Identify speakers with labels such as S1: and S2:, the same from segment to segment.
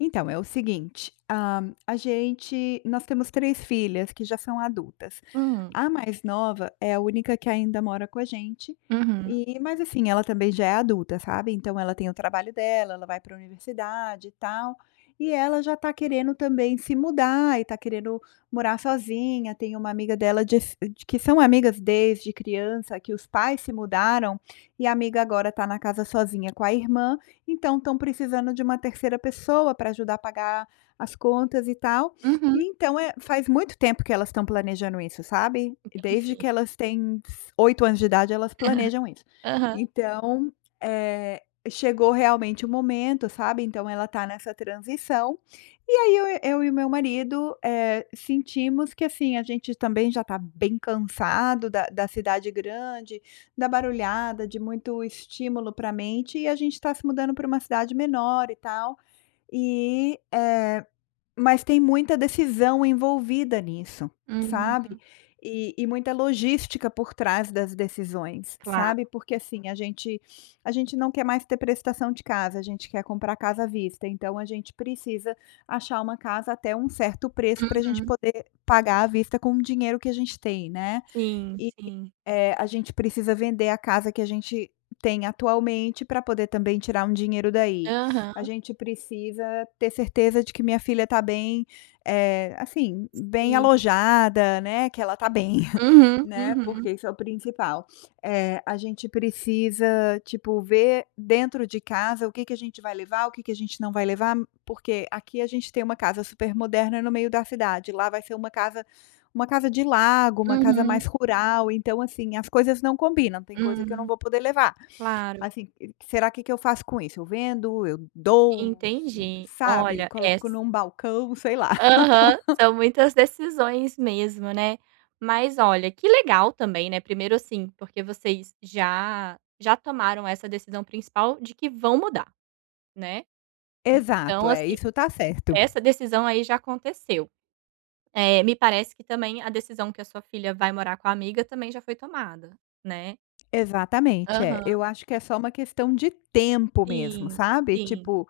S1: Então é o seguinte, hã, a gente nós temos 3 filhas que já são adultas,
S2: Hum.
S1: a mais nova é a única que ainda mora com a gente,
S2: Uhum.
S1: e mas assim, ela também já é adulta, sabe, então ela tem o trabalho dela, ela vai para universidade e tal, e ela já está querendo também se mudar, e está querendo morar sozinha, tem uma amiga dela de s que são amigas desde criança, que os pais se mudaram, e a amiga agora está na casa sozinha com a irmã, então estão precisando de uma 3ª pessoa para ajudar a pagar as contas e tal,
S2: Uhum.
S1: e então é faz muito tempo que elas estão planejando isso, sabe, desde que
S2: Entendi.
S1: elas têm s 8 anos de idade, elas planejam isso.
S2: Aham.
S1: Então, eh, chegou realmente o momento, sabe, então ela está nessa transição, e aí eu eu e o meu marido, eh, sentimos que assim, a gente também já está bem cansado da da cidade grande, da barulhada, de muito estímulo para mente e a gente está se mudando para uma cidade menor e tal, e, eh, mas tem muita decisão envolvida nisso, sabe,
S2: Hum.
S1: e e muita logística por trás das decisões,
S2: Claro.
S1: sabe, porque assim, a gente a gente não quer mais ter prestação de casa, a gente quer comprar casa à vista, então a gente precisa achar uma casa até um certo preço para gente
S2: Uhum.
S1: poder pagar à vista com o dinheiro que a gente tem, né,
S2: Sim,
S1: e,
S2: sim.
S1: eh, a gente precisa vender a casa que a gente tem atualmente para poder também tirar um dinheiro daí. A
S2: Aham.
S1: gente precisa ter certeza de que minha filha está bem, eh, assim, bem
S2: Sim.
S1: alojada, né, que ela está bem,
S2: Uhum,
S1: né,
S2: uhum.
S1: porque isso é o principal. Eh, a gente precisa, tipo, ver dentro de casa o que que a gente vai levar, o que que a gente não vai levar, porque aqui a gente tem uma casa super moderna no meio da cidade, lá vai ser uma casa uma casa de lago, uma casa
S2: Uhum.
S1: mais rural, então assim, as coisas não combinam, tem coisa que eu não
S2: Hum.
S1: vou poder levar.
S2: Claro.
S1: Assim, será que que eu faço com isso? Eu vendo, eu doou, s
S2: Entendi.
S1: sabe,
S2: Olha, es
S1: coloco em um balcão, sei lá.
S2: Aham. São muitas decisões mesmo, né. Mas olha, que legal também, né. Primeiro assim, porque vocês já já tomaram essa decisão principal de que vão mudar, né.
S1: Exato,
S2: Então
S1: é,
S2: assim,
S1: isso está certo.
S2: essa decisão, aí, já aconteceu. Eh, me parece que também a decisão que a sua filha vai morar com a amiga também já foi tomada, né.
S1: Exatamente. É,
S2: Aham.
S1: eu acho que é só uma questão de tempo mesmo,
S2: Sim,
S1: sabe,
S2: sim.
S1: tipo,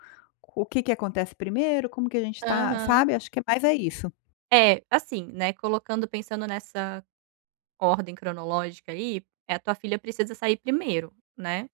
S1: o que que acontece primeiro, como que a gente está
S2: Aham.
S1: sabe, acho que é mais é isso.
S2: É, assim, né, colocando pensando nessa nessa ordem cronológica aí, eh, a tua filha precisa sair primeiro, né.